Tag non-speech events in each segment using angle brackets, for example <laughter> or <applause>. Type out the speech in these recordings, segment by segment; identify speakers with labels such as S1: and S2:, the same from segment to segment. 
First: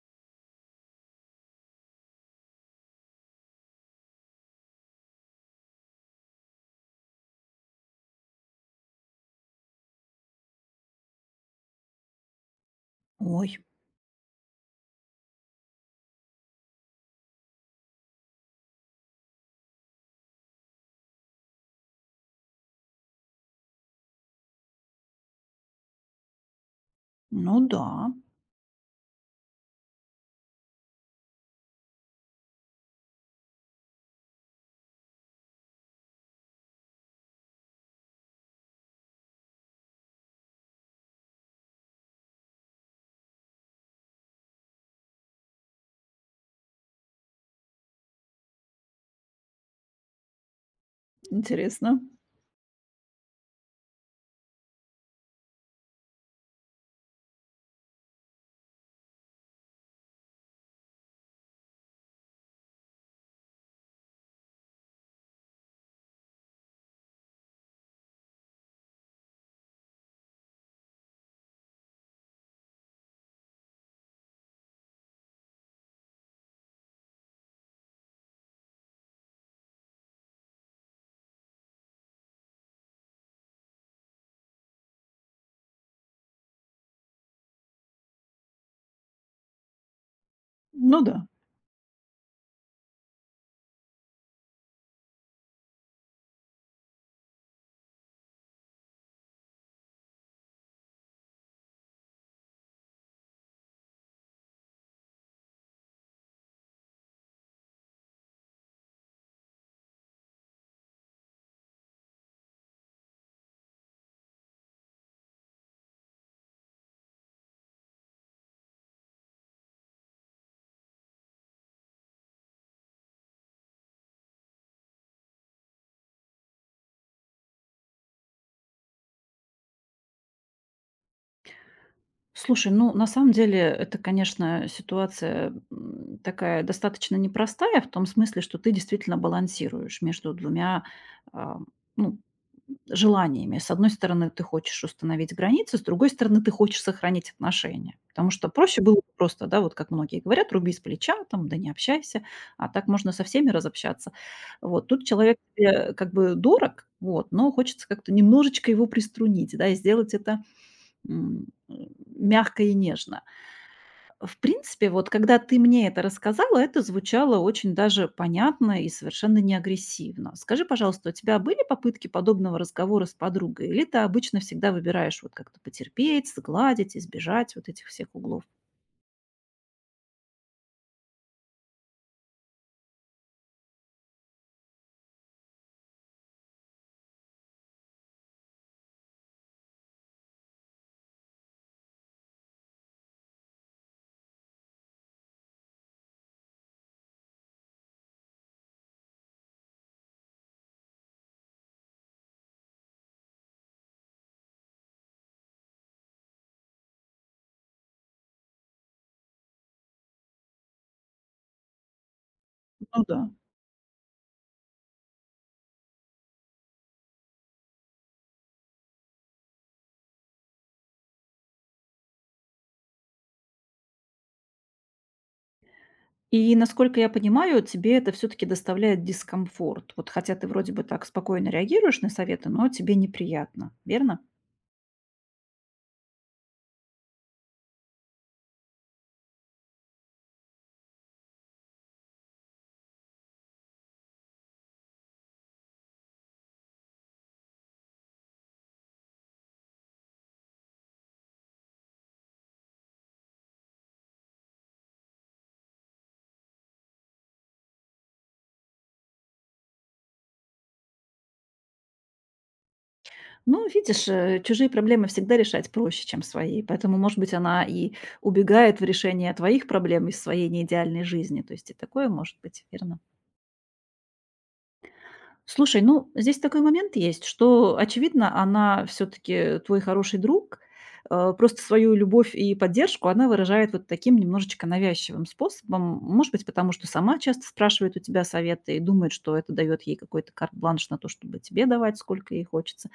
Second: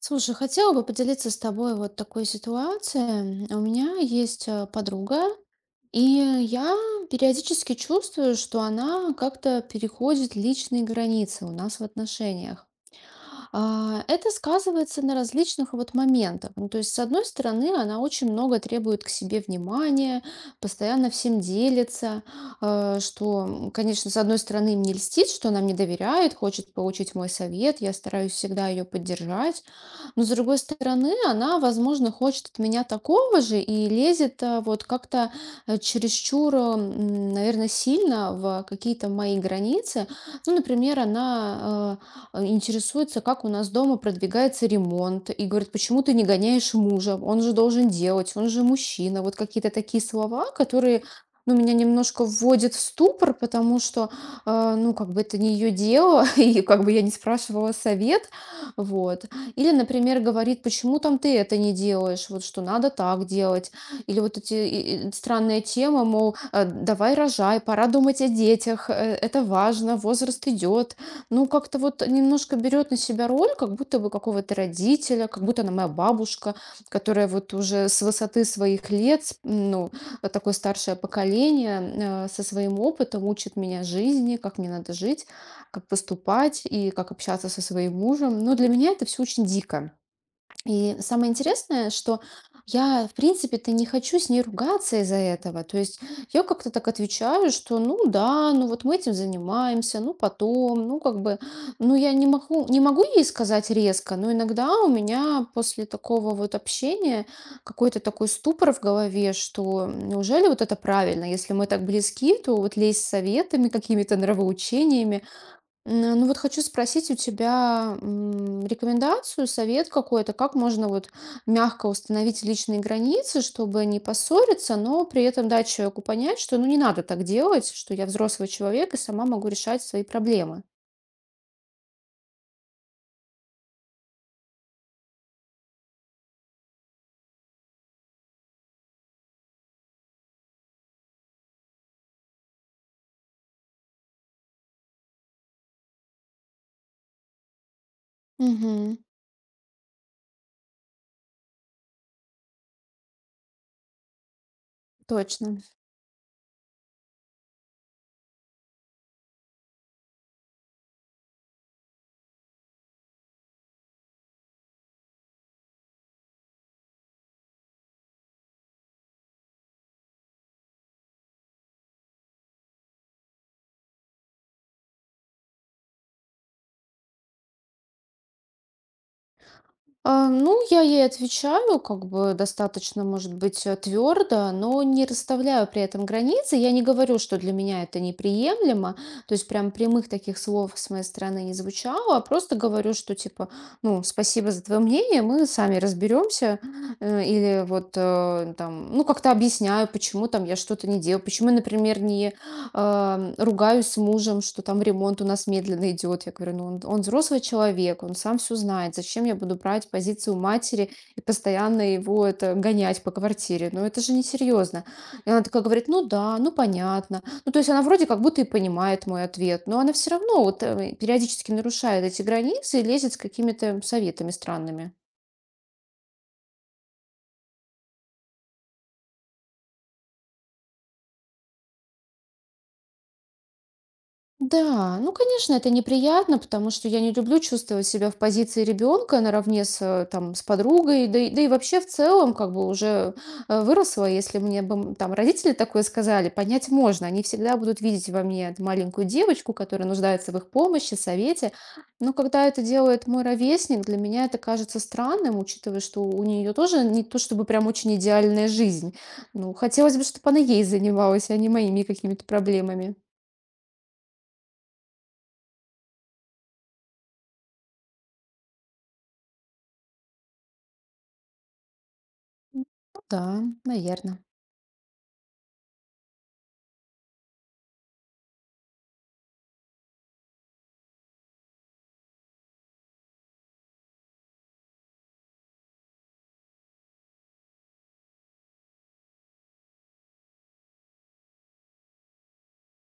S1: Слушай, хотела бы поделиться с тобой вот такой ситуацией. У меня есть подруга, и я периодически чувствую, что она как-то переходит личные границы у нас в отношениях.
S2: Ой,
S1: Это сказывается на различных вот моментах. Ну, то есть, с одной стороны, она очень много требует к себе внимания, постоянно всем делится, что, конечно, с одной стороны, мне льстит, что она мне доверяет, хочет получить мой
S2: ну
S1: совет,
S2: да,
S1: я стараюсь всегда ее поддержать. Но, с другой стороны, она, возможно, хочет от меня такого же и лезет вот как-то чересчур, наверное, сильно в какие-то мои границы. Ну, например, она интересуется, как у нас дома продвигается ремонт, и говорит, почему ты не гоняешь мужа, он же должен делать, он же мужчина. Вот какие-то такие слова, которые ну, меня
S2: интересно.
S1: немножко вводят в ступор, потому что, ну, как бы это не ее дело, <laughs> и как бы я не спрашивала совет, вот. Или, например, говорит, почему там ты это не делаешь, вот что надо так делать. Или вот эти и странная тема, мол, давай рожай, пора думать о детях, это важно, возраст идет. Ну, как-то вот немножко берет на себя роль, как будто бы какого-то родителя, как будто она моя бабушка, которая вот уже с высоты своих лет, ну, такое старшее поколение, со своим опытом учит меня жизни, как мне надо жить, как поступать и как общаться со своим мужем. Но для меня это все очень дико. И
S2: Ну да.
S1: самое интересное, что я, в принципе-то, не хочу с ней ругаться из-за этого. То есть я как-то так отвечаю, что ну да, ну вот мы этим занимаемся, ну потом, ну как бы, ну я не могу, не могу ей сказать резко, но иногда у меня после такого вот общения какой-то такой ступор в голове, что неужели вот это правильно, если мы так близки, то вот лезть с советами, какими-то нравоучениями. Ну вот хочу спросить у тебя рекомендацию, совет какой-то, как можно вот мягко установить личные границы, чтобы не поссориться, но при этом дать человеку понять, что ну не надо так делать, что я взрослый человек и сама могу решать свои проблемы.
S2: Слушай, ну на самом деле это, конечно, ситуация такая достаточно непростая в том смысле, что ты действительно балансируешь между двумя, а, ну, желаниями. С одной стороны, ты хочешь установить границы, с другой стороны, ты хочешь сохранить отношения. Потому что проще было
S1: Мгм.
S2: бы просто, да, вот как многие говорят, руби с плеча, там, да не общайся, а так можно со всеми разобщаться. Вот, тут человек
S1: Точно.
S2: тебе как бы дорог, вот, но хочется как-то немножечко его приструнить, да, и сделать это м, мягко и нежно. В принципе, вот когда ты мне это рассказала, это звучало очень даже понятно и совершенно не агрессивно. Скажи, пожалуйста, у тебя были попытки подобного разговора с подругой? Или ты обычно всегда выбираешь вот как-то потерпеть, сгладить, избежать вот этих всех углов?
S1: Ну, я ей отвечаю, как бы достаточно, может быть, твердо, но не расставляю при этом границы. Я не говорю, что для меня это неприемлемо. То есть прям прямых таких слов с моей стороны не звучало, а просто говорю, что типа, ну, спасибо за твое мнение, мы сами разберемся. Или вот там, ну, как-то объясняю, почему там я что-то не делаю, почему, например, не ругаюсь с мужем, что там ремонт у нас медленно идет. Я говорю, ну он взрослый человек, он сам все знает. Зачем я буду брать позицию матери и постоянно его это гонять
S2: Ну
S1: по
S2: да.
S1: квартире? Ну это же несерьезно. И она такая говорит, ну да, ну понятно. Ну то есть она вроде как будто и понимает мой ответ, но она все равно вот периодически нарушает эти границы и лезет с какими-то советами странными.
S2: И, насколько я понимаю, тебе это все-таки доставляет дискомфорт. Вот хотя ты вроде бы так спокойно реагируешь на советы, но тебе неприятно, верно?
S1: Да, ну, конечно, это неприятно, потому что я не люблю чувствовать себя в позиции ребенка наравне с, там, с подругой, да и вообще в целом, как бы уже выросла. Если мне бы там родители такое сказали, понять можно, они всегда будут видеть во мне эту маленькую девочку, которая нуждается в их помощи, совете, но когда это делает мой ровесник, для меня это кажется странным, учитывая, что у нее тоже не то чтобы прям очень идеальная жизнь, ну, хотелось бы, чтобы она ей занималась, а не моими какими-то проблемами.
S2: Ну, видишь, чужие проблемы всегда решать проще, чем свои. Поэтому, может быть, она и убегает в решение твоих проблем из своей неидеальной жизни. То есть и такое может быть,
S1: М,
S2: верно?
S1: ну да, наверно.
S2: Слушай, ну, здесь такой момент есть, что, очевидно, она все-таки твой хороший друг. Просто свою любовь и поддержку она выражает вот таким немножечко навязчивым способом. Может быть, потому что сама часто спрашивает у тебя советы и думает, что это дает ей какой-то карт-бланш на то, чтобы тебе давать, сколько ей хочется.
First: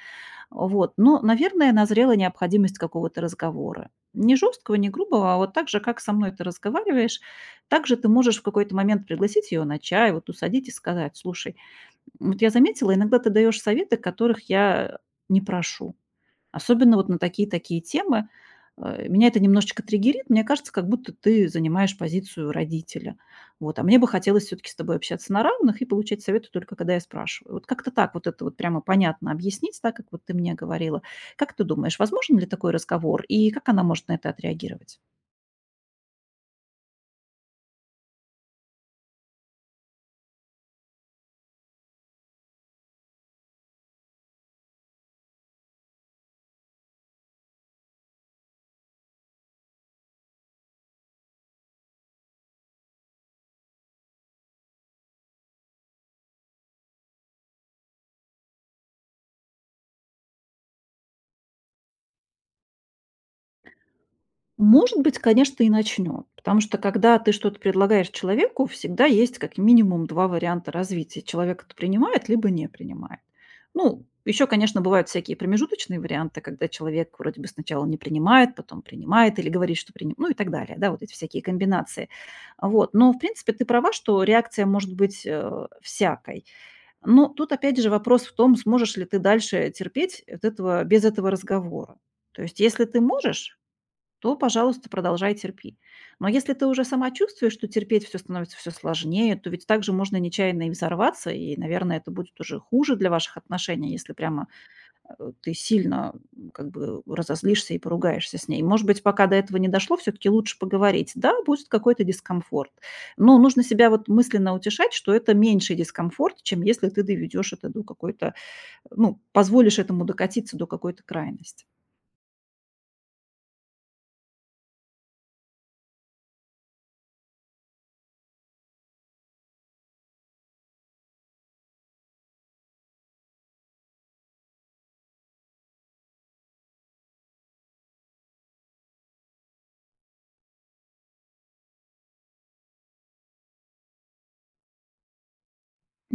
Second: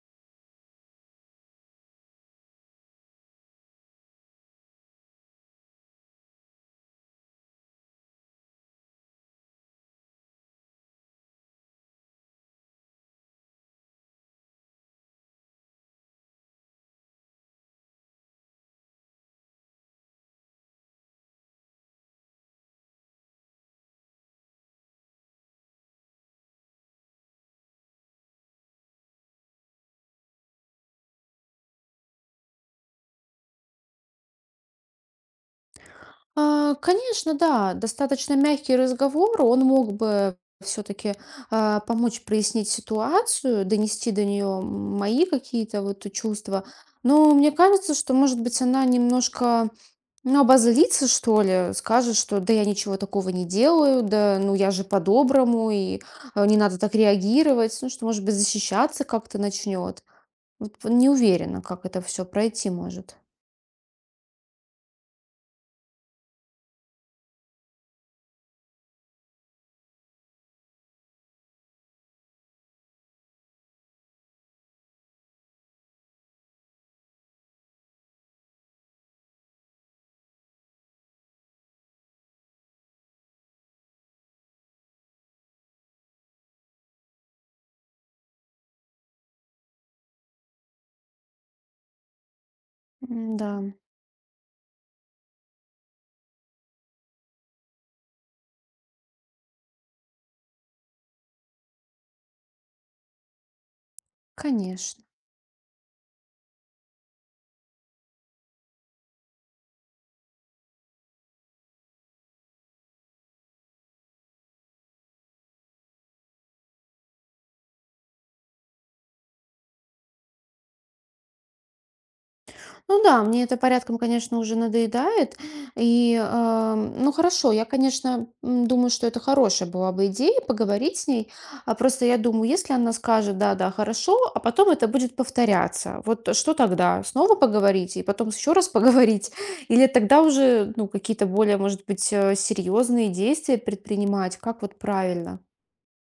S2: Вот. Но, наверное, назрела необходимость какого-то разговора. Не жесткого, не грубого, а вот так же, как со мной ты разговариваешь, так же ты можешь в какой-то момент пригласить ее на чай, вот усадить и сказать: слушай, вот я заметила, иногда ты даешь советы, которых я не прошу. Особенно вот на такие-такие темы. Меня это немножечко триггерит. Мне кажется, как будто ты занимаешь позицию родителя. Вот. А мне бы хотелось все-таки с тобой общаться на равных и получать советы только когда я спрашиваю. Вот как-то так вот это вот прямо понятно объяснить, так как вот ты мне говорила. Как ты думаешь, возможен ли такой разговор и как она может на это отреагировать?
S1: Конечно, да, достаточно мягкий разговор. Он мог бы все-таки, помочь прояснить ситуацию, донести до нее мои какие-то вот чувства. Но мне кажется, что, может быть, она немножко, ну, обозлится, что ли, скажет, что да я ничего такого не делаю, да, ну я же по-доброму, и, не надо так реагировать. Ну, что, может быть, защищаться как-то начнет. Вот не уверена, как это все пройти может.
S2: Может быть, конечно, и начнет. Потому что, когда ты что-то предлагаешь человеку, всегда есть как минимум 2 варианта развития. Человек это принимает, либо не принимает. Ну, еще, конечно, бывают всякие промежуточные варианты, когда человек вроде бы сначала не принимает, потом принимает или говорит, что принимает, ну и так далее, да, вот эти всякие комбинации. Вот. Но, в принципе, ты права, что реакция может быть всякой. Но тут, опять же, вопрос в том, сможешь ли ты дальше терпеть от этого, без этого разговора. То есть, если ты
S1: Да.
S2: можешь, то, пожалуйста, продолжай терпи. Но если ты уже сама чувствуешь, что терпеть все становится все сложнее, то ведь также можно нечаянно и взорваться, и, наверное, это будет уже хуже для ваших отношений, если прямо,
S1: Конечно.
S2: ты сильно, как бы разозлишься и поругаешься с ней. Может быть, пока до этого не дошло, все таки лучше поговорить. Да, будет какой-то дискомфорт, но нужно себя вот мысленно утешать, что это меньший дискомфорт, чем если ты доведешь это до какой-то, ну, позволишь этому докатиться до какой-то крайности.
S1: Ну да, мне это порядком, конечно, уже надоедает. И ну хорошо, я, конечно, думаю, что это хорошая была бы идея поговорить с ней. А просто я думаю, если она скажет, да, да, хорошо, а потом это будет повторяться. Вот что тогда? Снова поговорить и потом еще раз поговорить? <laughs> Или тогда уже, ну, какие-то более, может быть, серьезные действия предпринимать? Как вот правильно?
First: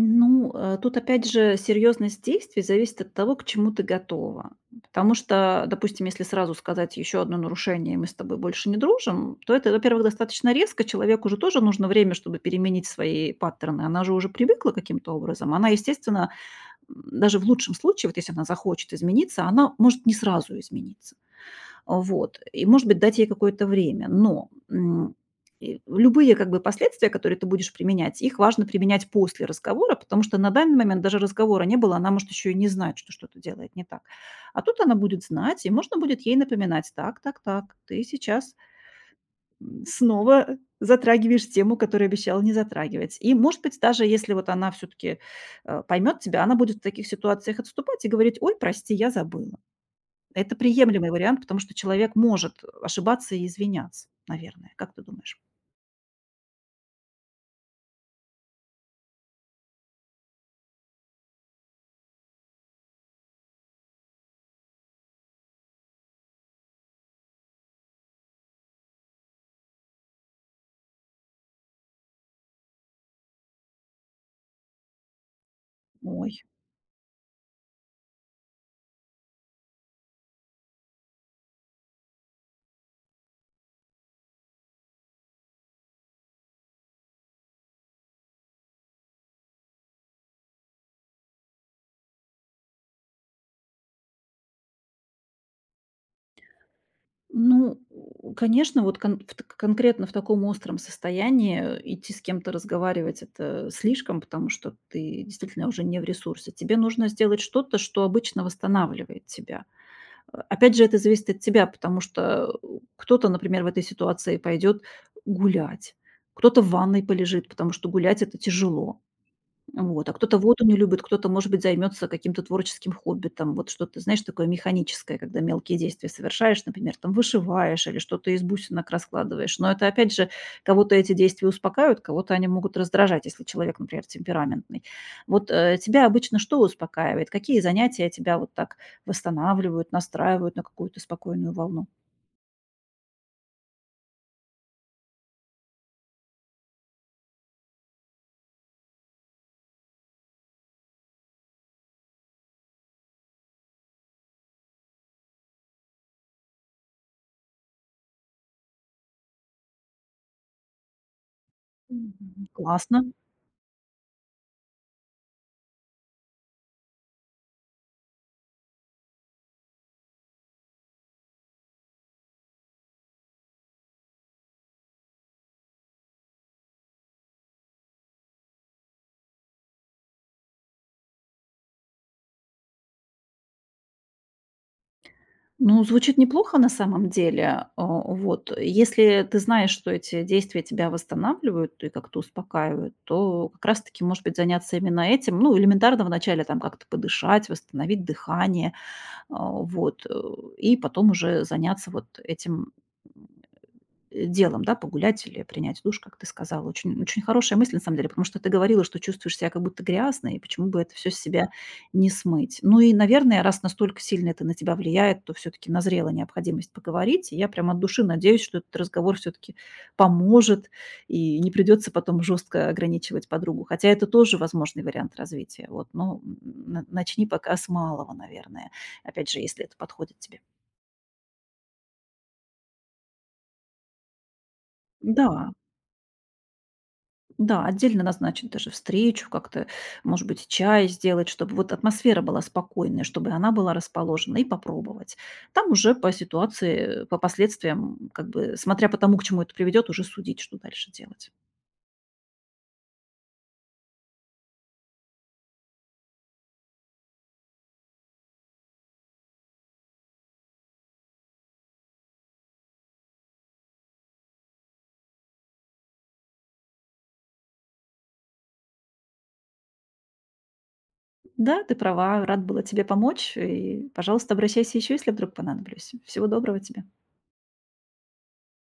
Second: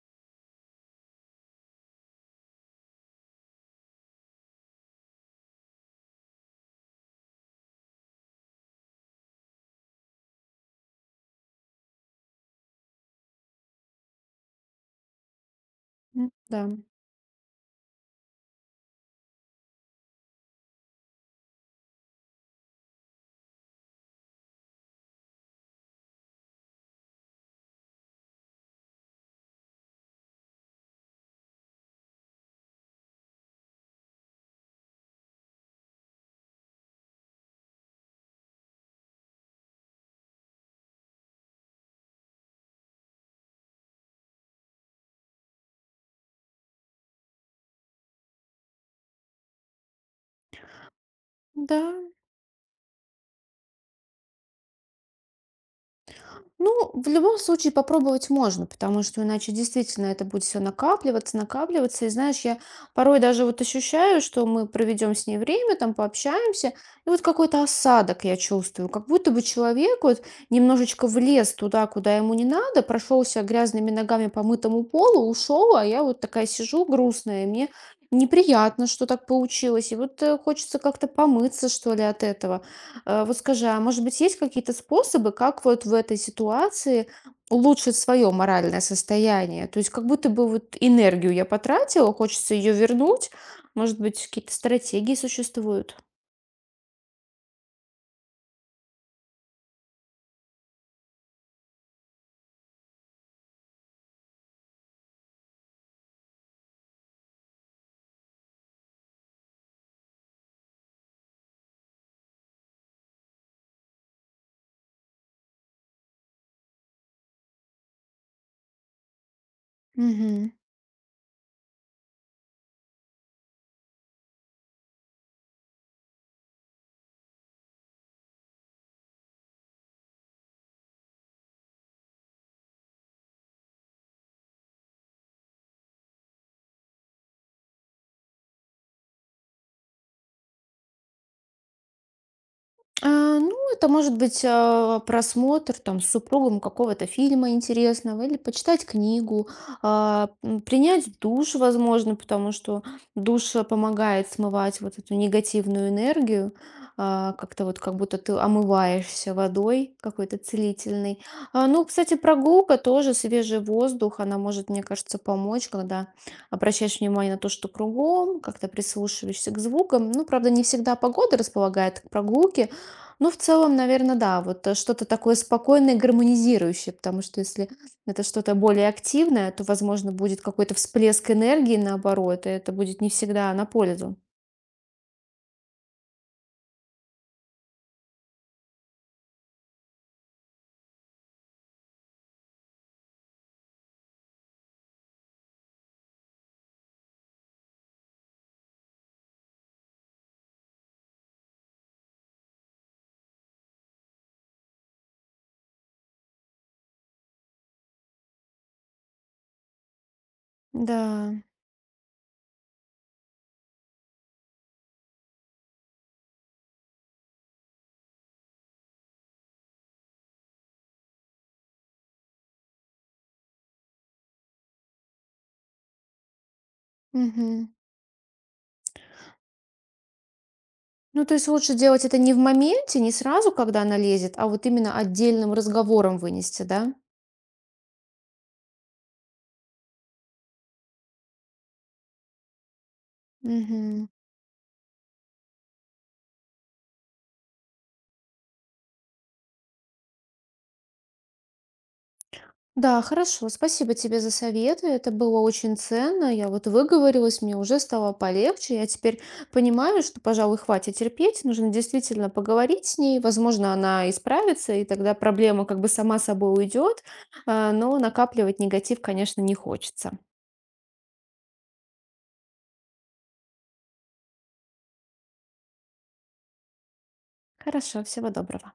S2: Ну, тут опять же серьезность действий зависит от того, к чему ты готова. Потому что, допустим, если сразу сказать: еще одно нарушение, и мы с тобой больше не дружим, то это, во-первых, достаточно резко. Человеку же тоже нужно время, чтобы переменить свои паттерны. Она же уже привыкла каким-то образом. Она, естественно,
S1: Да.
S2: даже в лучшем случае, вот если она захочет измениться, она может не сразу измениться. Вот. И, может быть, дать ей какое-то время. Но и любые как бы последствия, которые ты будешь применять, их важно применять после разговора, потому что на данный момент даже разговора не было, она может еще и не знать, что что-то делает не так. А тут она будет знать, и можно будет ей напоминать: "Так, так, так, ты сейчас, снова затрагиваешь тему, которую обещала не затрагивать". И, может быть, даже если вот она все таки поймет тебя, она будет в таких ситуациях отступать и говорить: "Ой, прости, я забыла". Это приемлемый вариант, потому что
S1: Да,
S2: человек может ошибаться и извиняться, наверное. Как ты думаешь?
S1: ну, в любом случае попробовать можно, потому что иначе действительно это будет все накапливаться. И знаешь, я порой даже вот ощущаю, что мы проведем с ней время, там пообщаемся, и вот какой-то осадок я чувствую, как будто бы человек вот немножечко влез туда, куда ему не надо, прошелся грязными ногами по мытому полу, ушел, а я вот
S2: Ой,
S1: такая сижу грустная, и мне неприятно, что так получилось. И вот хочется как-то помыться, что ли, от этого. Вот скажи, а может быть, есть какие-то способы, как вот в этой ситуации улучшить свое моральное состояние? То есть как будто бы вот энергию я потратила, хочется ее вернуть. Может быть, какие-то стратегии существуют?
S2: ну, у конечно, вот конкретно в таком остром состоянии, идти с кем-то разговаривать- это слишком, потому что ты действительно уже не в ресурсе. Тебе нужно сделать что-то, что обычно восстанавливает тебя. Опять же, это зависит от тебя, потому что, кто-то, например, в этой ситуации пойдет гулять, кто-то в ванной полежит, потому что гулять- это тяжело. Вот, а кто-то воду не любит, кто-то, может быть, займется каким-то творческим хобби, там вот что-то, знаешь, такое механическое, когда мелкие действия совершаешь, например, там вышиваешь или что-то из бусинок раскладываешь. Но это, опять же, кого-то эти действия успокаивают, кого-то они могут раздражать, если человек, например, темпераментный. Вот тебя обычно что успокаивает? Какие занятия тебя вот так восстанавливают, настраивают на какую-то спокойную волну?
S1: Ну, это может быть, просмотр там с супругом какого-то фильма интересного или почитать книгу, принять душ, возможно, потому что душ помогает смывать вот эту негативную энергию, как-то вот как будто ты омываешься водой какой-то целительной. Ну, кстати,
S2: Мгм.
S1: прогулка
S2: Классно.
S1: тоже, свежий воздух, она может, мне кажется, помочь, когда обращаешь внимание на то, что кругом, как-то прислушиваешься к звукам. Ну, правда, не всегда погода располагает к прогулке, ну, в целом, наверное, да, вот что-то такое спокойное, гармонизирующее, потому что если это что-то более активное, то, возможно, будет какой-то всплеск энергии, наоборот, и это будет не всегда на пользу.
S2: Ну, звучит неплохо на самом деле. Вот. Если ты знаешь, что эти действия тебя восстанавливают и как-то успокаивают, то как раз-таки, может быть, заняться именно этим. Ну, элементарно вначале там как-то подышать, восстановить дыхание, а, вот, э, и потом уже заняться вот этим делом, да, погулять или принять душ, как ты сказала. Очень, очень хорошая мысль, на самом деле, потому что ты говорила, что чувствуешь себя как будто грязной, и почему бы это все с
S1: Да.
S2: себя не смыть. Ну и, наверное, раз настолько сильно это на тебя влияет, то все-таки назрела необходимость поговорить. И я прям от души надеюсь, что этот разговор все-таки поможет, и не придется потом жестко ограничивать подругу. Хотя это тоже возможный вариант развития. Вот, но начни пока с
S1: Мгм.
S2: малого, наверное. Опять же, если это подходит тебе.
S1: Ну, то есть лучше делать это не в моменте, не сразу, когда она лезет, а вот именно
S2: Да.
S1: отдельным разговором вынести, да?
S2: Да, отдельно назначить даже встречу, как-то, может быть, чай сделать, чтобы вот атмосфера была спокойная, чтобы она была
S1: Мгм.
S2: расположена, и попробовать. Там уже по ситуации, по последствиям, как бы, смотря по тому, к чему это приведет, уже судить, что дальше делать.
S1: Да, хорошо. Спасибо тебе за советы. Это было очень ценно. Я вот выговорилась, мне уже стало полегче. Я теперь понимаю, что, пожалуй, хватит терпеть. Нужно действительно поговорить с ней. Возможно, она исправится, и тогда проблема как бы сама собой уйдет. Но накапливать негатив, конечно, не хочется.
S2: Да, ты права, рад была тебе помочь. И, пожалуйста, обращайся еще, если вдруг понадоблюсь. Всего доброго тебе.
S1: Хорошо, всего доброго.